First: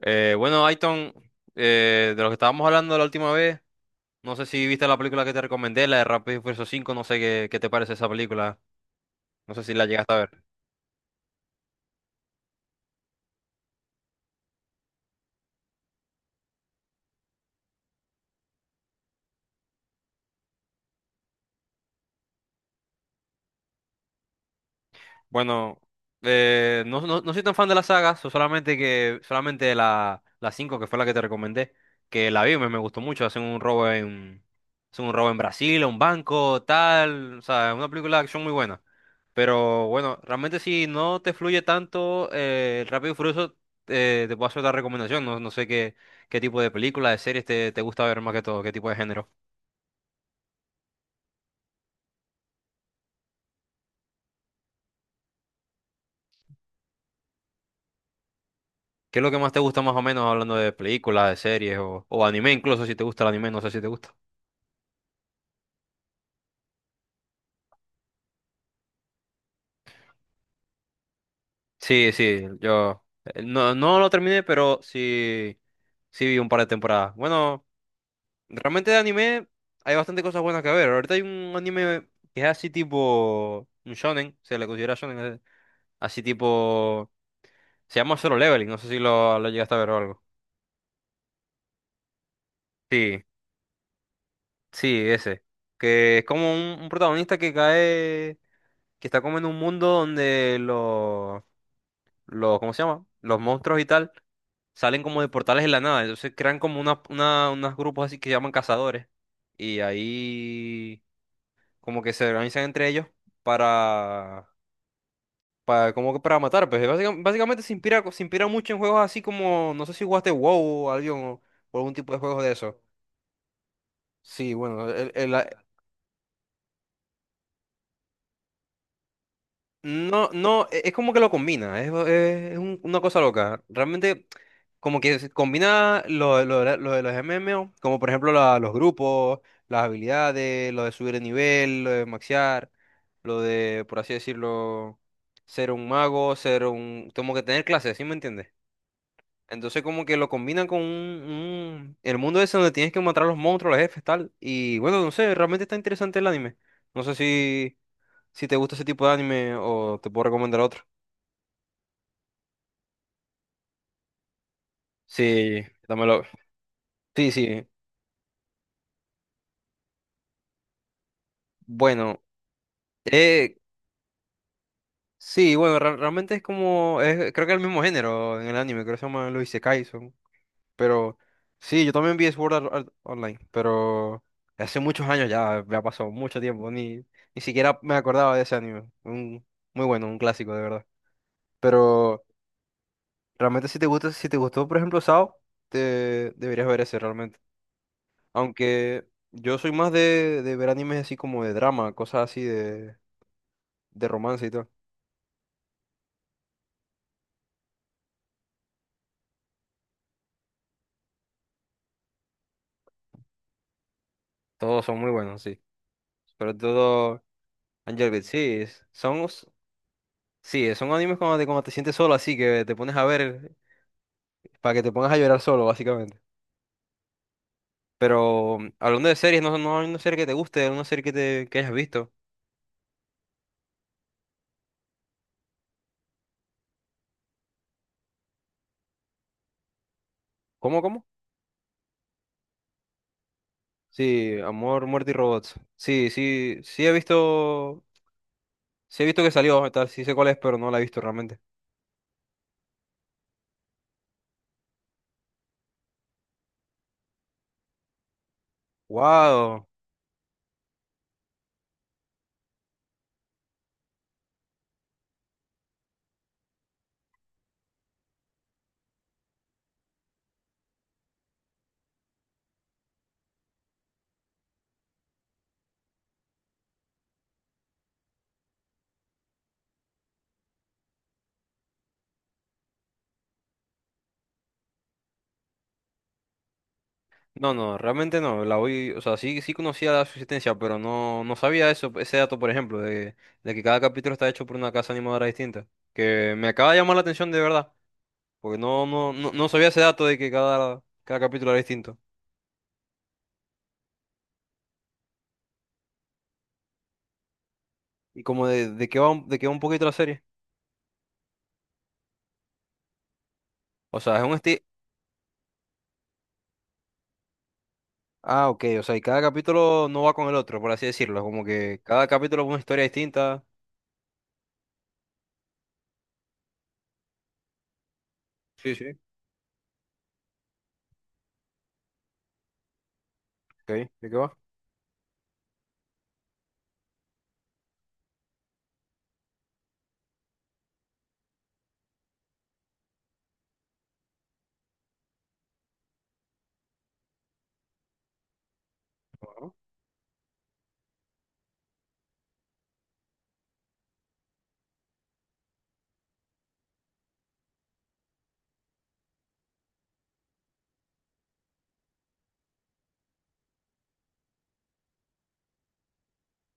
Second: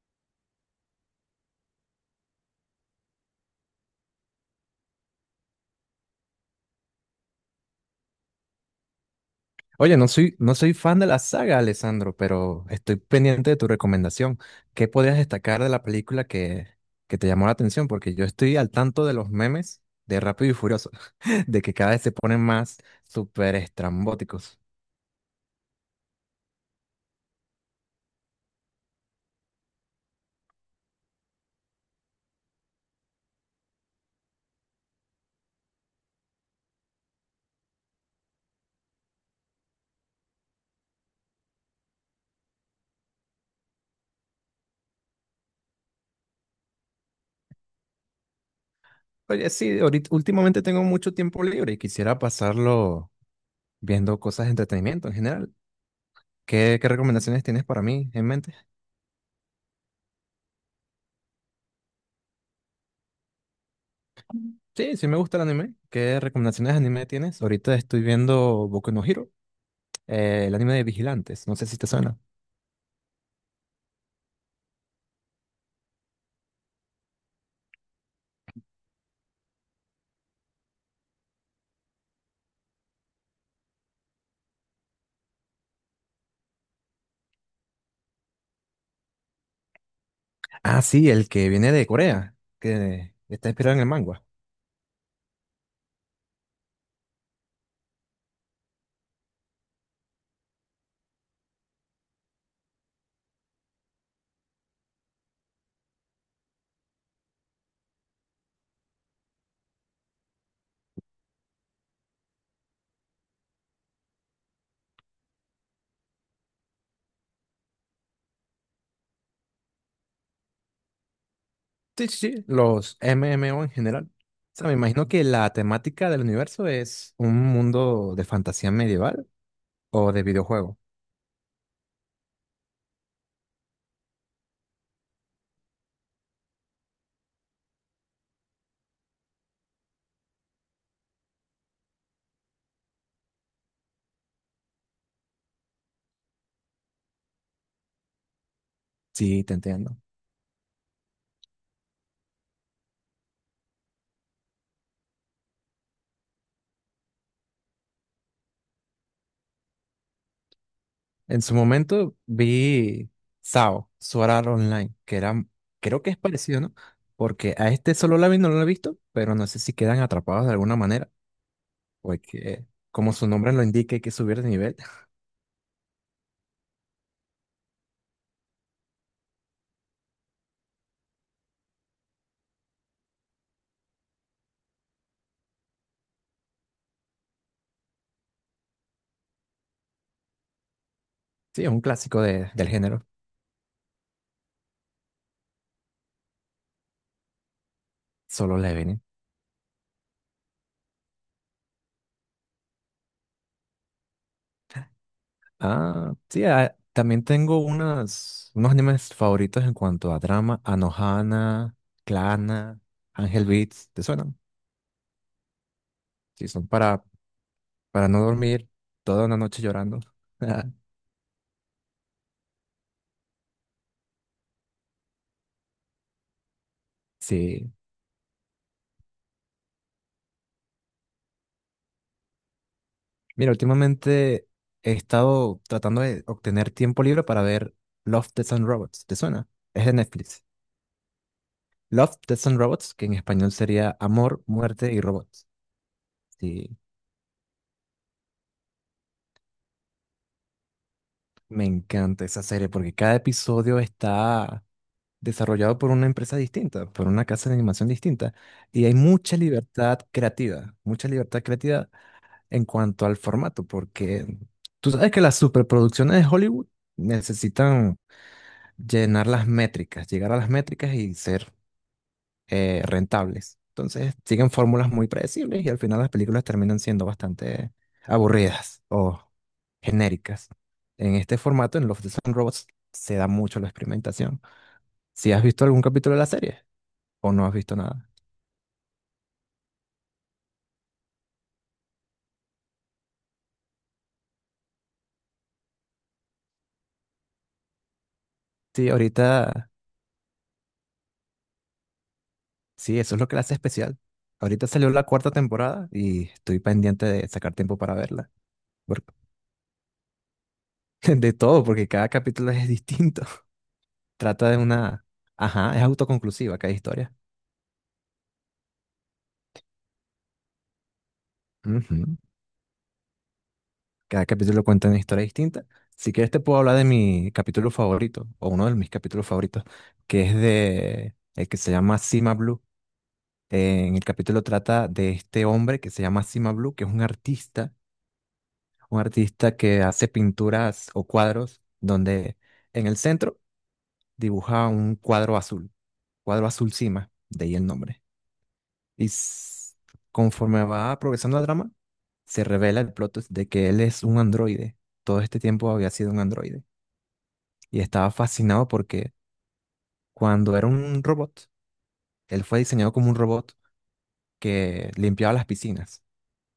Bueno, Aiton, de lo que estábamos hablando la última vez, no sé si viste la película que te recomendé, la de Rápido y Furioso 5, no sé qué, te parece esa película, no sé si la Oye, no llegaste a soy, ver. no soy fan de la saga, Alessandro, pero estoy pendiente de tu recomendación. ¿Qué podrías destacar de la película que te llamó la atención? Porque yo estoy al tanto de los memes de Rápido y Furioso, de que cada vez se ponen más súper estrambóticos. Bueno, no, no, no soy tan fan de la saga, solamente que solamente la 5 que fue la que te recomendé, que la vi, me gustó mucho, hacen un robo en Brasil, a un banco, tal, o sea, una película de acción muy buena. Pero bueno, realmente si no te fluye tanto el Rápido y Furioso, te puedo hacer otra recomendación. No, no sé qué tipo de películas, de series te gusta ver más que todo, qué tipo de género. Oye, sí, ahorita, últimamente tengo mucho tiempo libre y quisiera pasarlo viendo cosas de entretenimiento en general. ¿Qué, qué recomendaciones tienes para mí en mente? ¿Qué es lo que más te gusta más o menos hablando de películas, de series o anime incluso, si te gusta el anime, no sé si te gusta. Sí, sí me gusta el anime. ¿Qué recomendaciones de anime tienes? Ahorita estoy viendo Boku no Hero. El anime de Vigilantes, no sé si te Sí, suena. sí, yo no, no lo terminé, pero sí, sí vi un par de temporadas. Bueno, realmente de anime hay bastante cosas buenas que ver. Ahorita hay un anime que es así tipo un shonen, se le considera shonen, así tipo. Se llama Solo Leveling, no sé si lo llegaste a ver o algo. Ah, sí, el que viene de Corea, que Sí, está inspirado en el manga. sí, ese. Que es como un protagonista que cae, que está como en un mundo donde los, ¿cómo se llama? Los monstruos y tal salen como de portales en la nada. Entonces crean como una, unos grupos así que llaman cazadores. Y ahí como que se organizan entre ellos para, para como que para matar. Pues básicamente se inspira mucho en juegos así como, no sé si jugaste WoW o algo, o algún Sí, tipo de sí, juegos sí, de eso. los MMO en general. O Sí, sea, me bueno, imagino que la temática del universo es un mundo de fantasía medieval o de no, no, videojuego. Es como que lo combina, es una cosa loca. Realmente, como que se combina lo de los MMO, como por ejemplo los grupos, las habilidades, lo de subir de nivel, lo de maxear, lo de, por así decirlo, ser un mago, como que tener clases, ¿sí me entiendes? Sí, te Entonces entiendo. como que lo combinan con el mundo ese donde tienes que matar a los monstruos, los jefes, tal. Y bueno, no sé, realmente está interesante el anime. No sé si. Si te gusta ese tipo de anime o te puedo recomendar otro. En su momento vi SAO, Sword Art Online, que era, Sí, creo que es dámelo. parecido, ¿no? Sí, Porque sí. a este solo la vi, no lo he visto, pero no sé si quedan atrapados de alguna manera, Bueno, porque como su nombre eh, lo indica, hay que subir de nivel. sí, bueno, realmente es como, creo que es el mismo género en el anime, creo que se llama los Isekais. Pero sí, yo también vi Sword Art Online, pero hace muchos años ya, me ha pasado mucho tiempo, ni siquiera me acordaba de ese anime. Muy bueno, un clásico, de verdad. Sí, es un clásico Pero del género, realmente si te gustó, por ejemplo, Sao, te deberías ver ese realmente. Solo Leveling. Aunque yo soy más de ver animes así como de drama, cosas así de romance y todo. Sí, también tengo unos animes favoritos en cuanto a drama, Anohana, Clana, Angel Beats, ¿te suenan? Todos son muy buenos, sí. Sí, Pero son todo para Angel no Beats, sí. dormir es- Son, toda una os- noche llorando. sí, son animes cuando te sientes solo, así que te pones a ver para que te pongas a llorar solo, básicamente. Sí, Pero hablando de series, no, no hay una serie que te guste, una serie que hayas visto. mira, últimamente he estado tratando de obtener tiempo libre para ver Love, Death and Robots, ¿te suena? Es de Netflix. ¿Cómo, cómo? Love, Death and Robots, que en español sería Sí, Amor, Amor, Muerte y Muerte y Robots. Robots. Sí, sí, Sí. sí he visto que salió, tal, sí sé cuál es, pero no la he visto realmente. Me encanta esa serie porque cada episodio está desarrollado por una empresa distinta, por una casa de animación distinta, y hay Wow. Mucha libertad creativa en cuanto al formato, porque tú sabes que las superproducciones de Hollywood necesitan llenar las métricas, llegar a las métricas y ser rentables. Entonces siguen fórmulas muy predecibles y al final las películas terminan siendo bastante aburridas o genéricas. En este formato, en Love, Death and Robots, se da mucho la experimentación. Si has visto algún capítulo de la serie o no has No, visto no, nada. realmente no. O sea, sí, sí conocía la subsistencia, pero no, no sabía eso, ese dato, por ejemplo, de que cada capítulo está hecho por una casa animadora distinta. Que me acaba de llamar la atención de verdad, porque no, Sí, no, no, no ahorita, sabía ese dato de que cada capítulo era distinto. sí, eso es lo que la hace especial. Ahorita salió la cuarta temporada y estoy pendiente de sacar tiempo para Y verla. como de qué Por- va, de qué va un poquito la serie. de todo, porque cada capítulo es distinto. O sea, es un Trata de estilo. una... Ajá, es autoconclusiva cada historia. Ah, ok, o sea, y cada capítulo no va con el otro, por así decirlo. Como que cada Ujú. capítulo es una historia distinta. Cada capítulo cuenta una historia distinta. Si quieres te puedo hablar de mi capítulo favorito, o uno Sí, de mis sí. capítulos favoritos, que es de el que se llama Cima Blue. Ok, En el ¿de qué va? capítulo trata de este hombre que se llama Cima Blue, que es un artista que hace pinturas o cuadros donde en el centro dibuja un cuadro azul Cima, de ahí el nombre. Y Ajá. s- conforme va progresando el drama, se revela el plot twist de que él es un androide. Todo este tiempo había sido un androide y estaba fascinado porque cuando era un robot, él fue diseñado como un robot que limpiaba las piscinas.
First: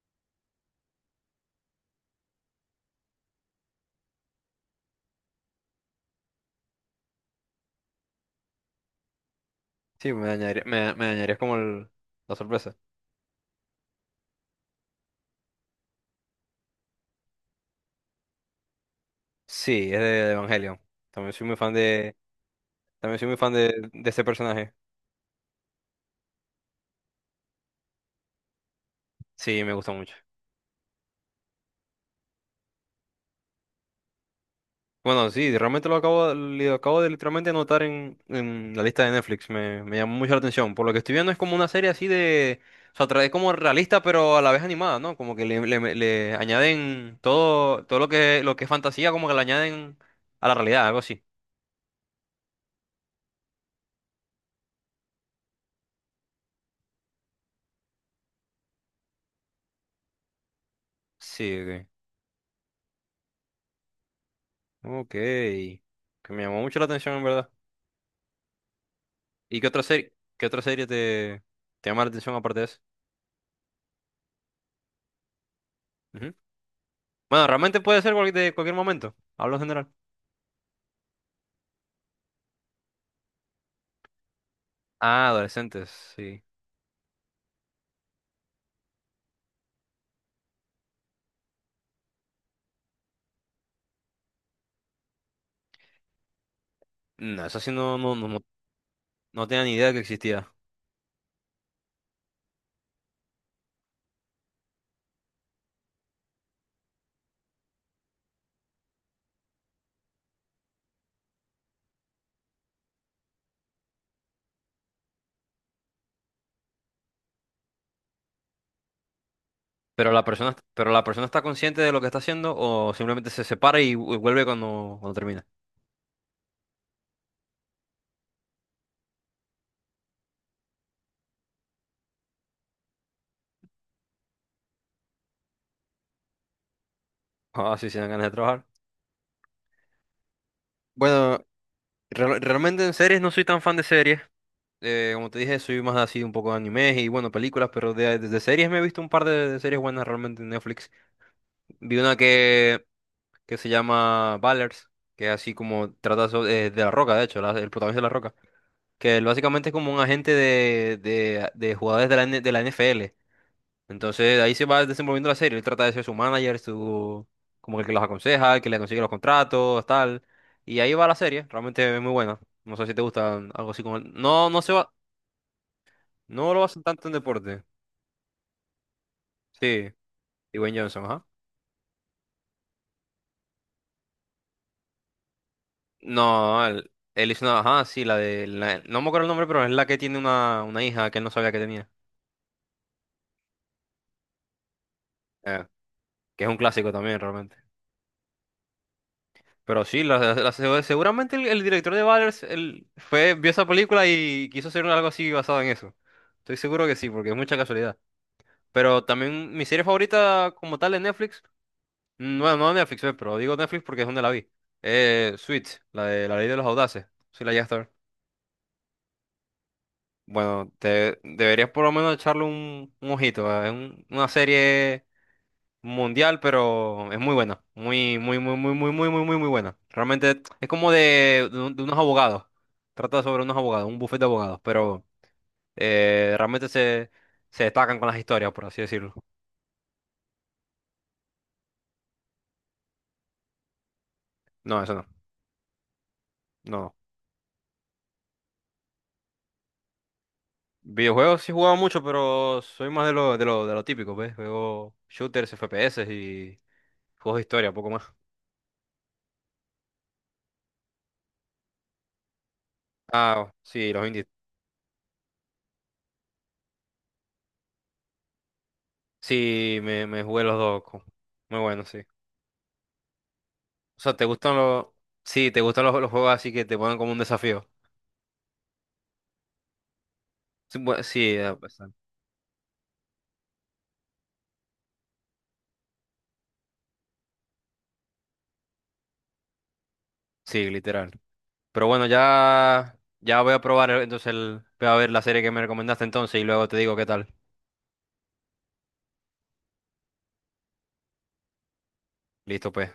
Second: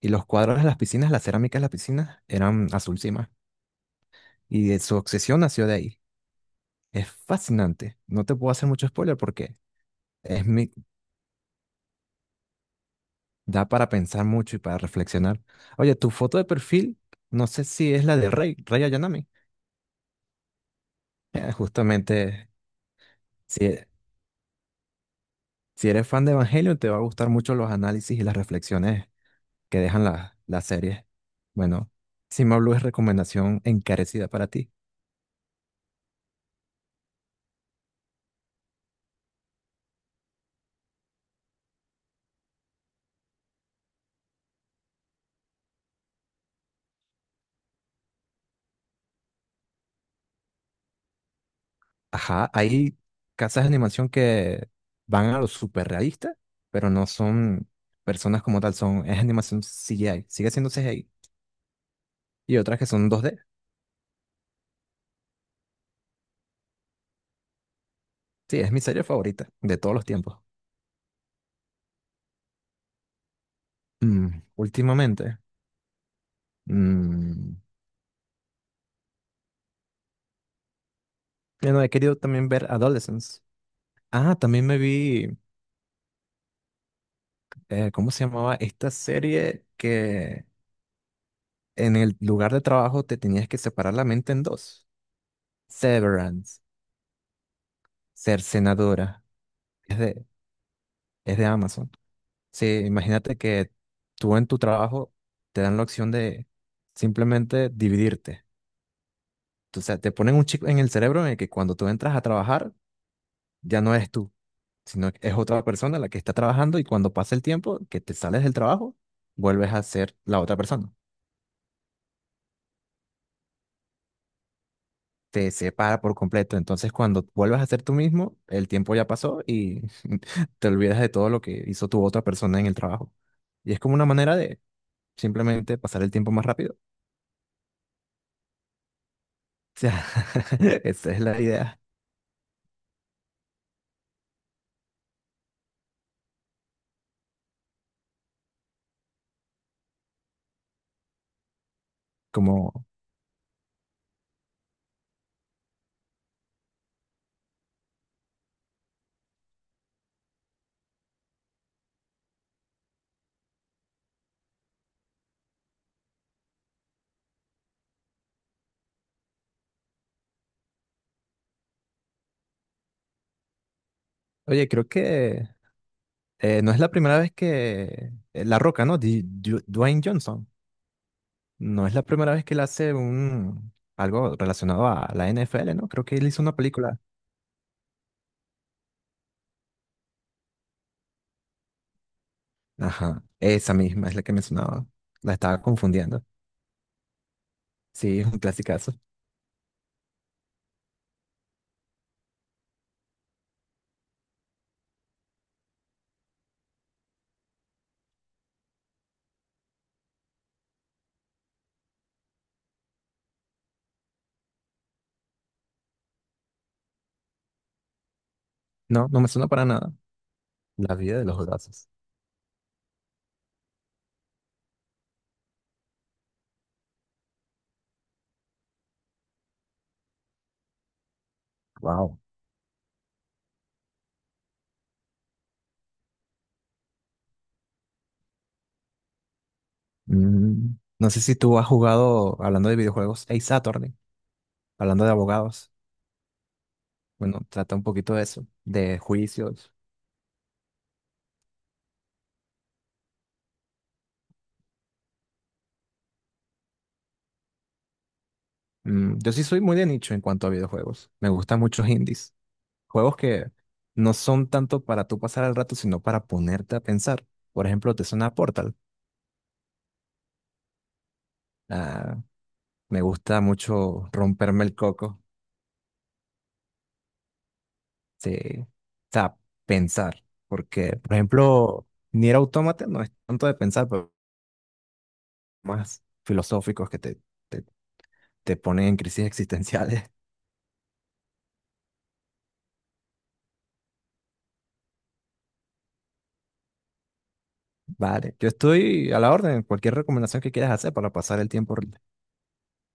Y los cuadros de las piscinas, las cerámicas de las piscinas, eran azul cima. Y de su obsesión nació de ahí. Es fascinante. No te puedo hacer mucho spoiler porque Sí, es mi, me dañarías como la sorpresa. da para pensar mucho y para reflexionar. Oye, tu foto de perfil, no sé si es la de Rey Ayanami. Sí, es de Evangelion. También soy Eh, muy fan de, justamente, también soy muy fan si, de ese personaje. si eres fan de Evangelion, te va a gustar mucho los análisis y las reflexiones Sí, me que gusta dejan mucho. Las series. Bueno, Cima Blue es recomendación encarecida para ti. Bueno, sí, realmente lo acabo de literalmente anotar en la lista de Netflix. Me llamó mucho la atención. Por lo que estoy viendo es como una serie así de, o sea, trae como realista, pero a la vez animada, ¿no? Como que le añaden todo, lo que es fantasía, como que le añaden a la realidad, algo así. Ajá, hay casas de animación que van a lo súper realista, pero no son personas como tal, son, es animación CGI, sigue siendo CGI. Sí, ok. Y otras que son dos d. Ok. Que me llamó mucho la atención, en verdad. Sí, es mi serie favorita ¿Y qué de otra todos los serie, tiempos. Te llama la atención aparte de esa? Mm, últimamente, Ujú. Bueno, mm, realmente puede ser de cualquier momento. Hablo en general. bueno, he querido también ver Adolescence. Ah, también me Ah, vi, adolescentes, sí. ¿Cómo se llamaba? Esta serie que en el lugar de trabajo te tenías que separar la mente en dos. Severance, No, eso sí no, no, no, Cercenadora. no tenía ni idea Es que existía. es de Amazon. Sí, imagínate que tú en tu trabajo te dan la opción de simplemente dividirte. O sea, te ponen un chip en el cerebro en el que cuando tú entras a trabajar ya no eres tú, sino que es otra persona la que está trabajando y cuando pasa el tiempo que te sales del trabajo, vuelves a ser la otra Pero persona. la persona está consciente de lo que está haciendo o simplemente se separa y, vuelve cuando termina. Te separa por completo. Entonces, cuando vuelves a ser tú mismo, el tiempo ya pasó y te olvidas de todo lo que hizo tu otra persona en el trabajo. Y es como una manera de simplemente pasar el tiempo más rápido Ah, sí, se dan ganas de trabajar. sea, esa es la Bueno, idea. Realmente en series no soy tan fan de series. Como te dije, soy más así un poco de animes y bueno, películas, pero de series me he visto un par de series buenas realmente en Netflix. Vi una Como, que que se llama Ballers, que es así como trata La Roca, de hecho, el protagonista de La Roca, que él básicamente es como un agente de jugadores de la NFL. Entonces ahí se va desenvolviendo la serie, él trata de ser su manager, su, como el que los aconseja, el que le consigue los contratos, tal. Y ahí va la serie, realmente es muy buena. No sé si te gusta algo así como. No, no oye, se creo va, que no lo no es hacen la tanto en primera vez deporte. que La Roca, ¿no? Sí, Dwayne Johnson. Dwayne Johnson, ajá. No es la primera vez que él hace un algo relacionado a la NFL, ¿no? Creo que él hizo una No, él, película. él hizo una, ajá, sí, no me acuerdo el nombre, pero es la que tiene una hija que él no sabía que tenía. Ajá, esa misma es la que mencionaba. La estaba Eh, confundiendo. que es un clásico también realmente. Sí, es un clasicazo. Pero sí, seguramente el director de Valers vio esa película y quiso hacer algo así basado en eso. Estoy seguro que sí, porque es mucha casualidad. Pero también mi serie favorita como tal de Netflix, bueno, no de Netflix, pero digo Netflix porque es donde la vi. Suits, la de La Ley de los Audaces. Sí, la llegaste a ver. No, no me suena para nada. Bueno, La vida de los deberías por juegazos. lo menos echarle un ojito. Es una serie mundial, pero es muy buena. Muy, muy, muy, muy, muy, muy, muy, muy, muy buena. Realmente es como de unos Wow. abogados. Trata sobre unos abogados, un bufete de abogados, pero realmente se destacan con las historias, por así decirlo. Mm, no sé si tú has jugado, hablando de videojuegos, Ace Attorney, No, eso hablando no. de abogados. No. Bueno, trata un poquito de eso, de juicios. Videojuegos sí he jugado mucho, pero soy más de lo típico, ¿ves? Juego shooters, FPS y juegos de historia, poco más. Mm, yo sí soy muy de nicho en cuanto a videojuegos. Me gustan muchos indies. Juegos Ah, que sí, los no indies. son tanto para tú pasar el rato, sino para ponerte a pensar. Por ejemplo, te suena Portal. Sí, me jugué los dos. Muy bueno, sí. O Ah, me gusta mucho sea, romperme el coco. Sí, ¿te gustan los juegos así que te ponen como un desafío? Sí. O sea, pensar. Sí, Porque, por sí, ejemplo, bastante. Nier Automata no es tanto de pensar, pero más filosóficos que te, te ponen en crisis existenciales. Sí, literal. Pero bueno, ya voy a probar entonces voy a ver la serie que me recomendaste entonces y luego te digo qué tal. Vale, yo estoy a la orden. Cualquier recomendación que quieras hacer para pasar el tiempo Listo, pues.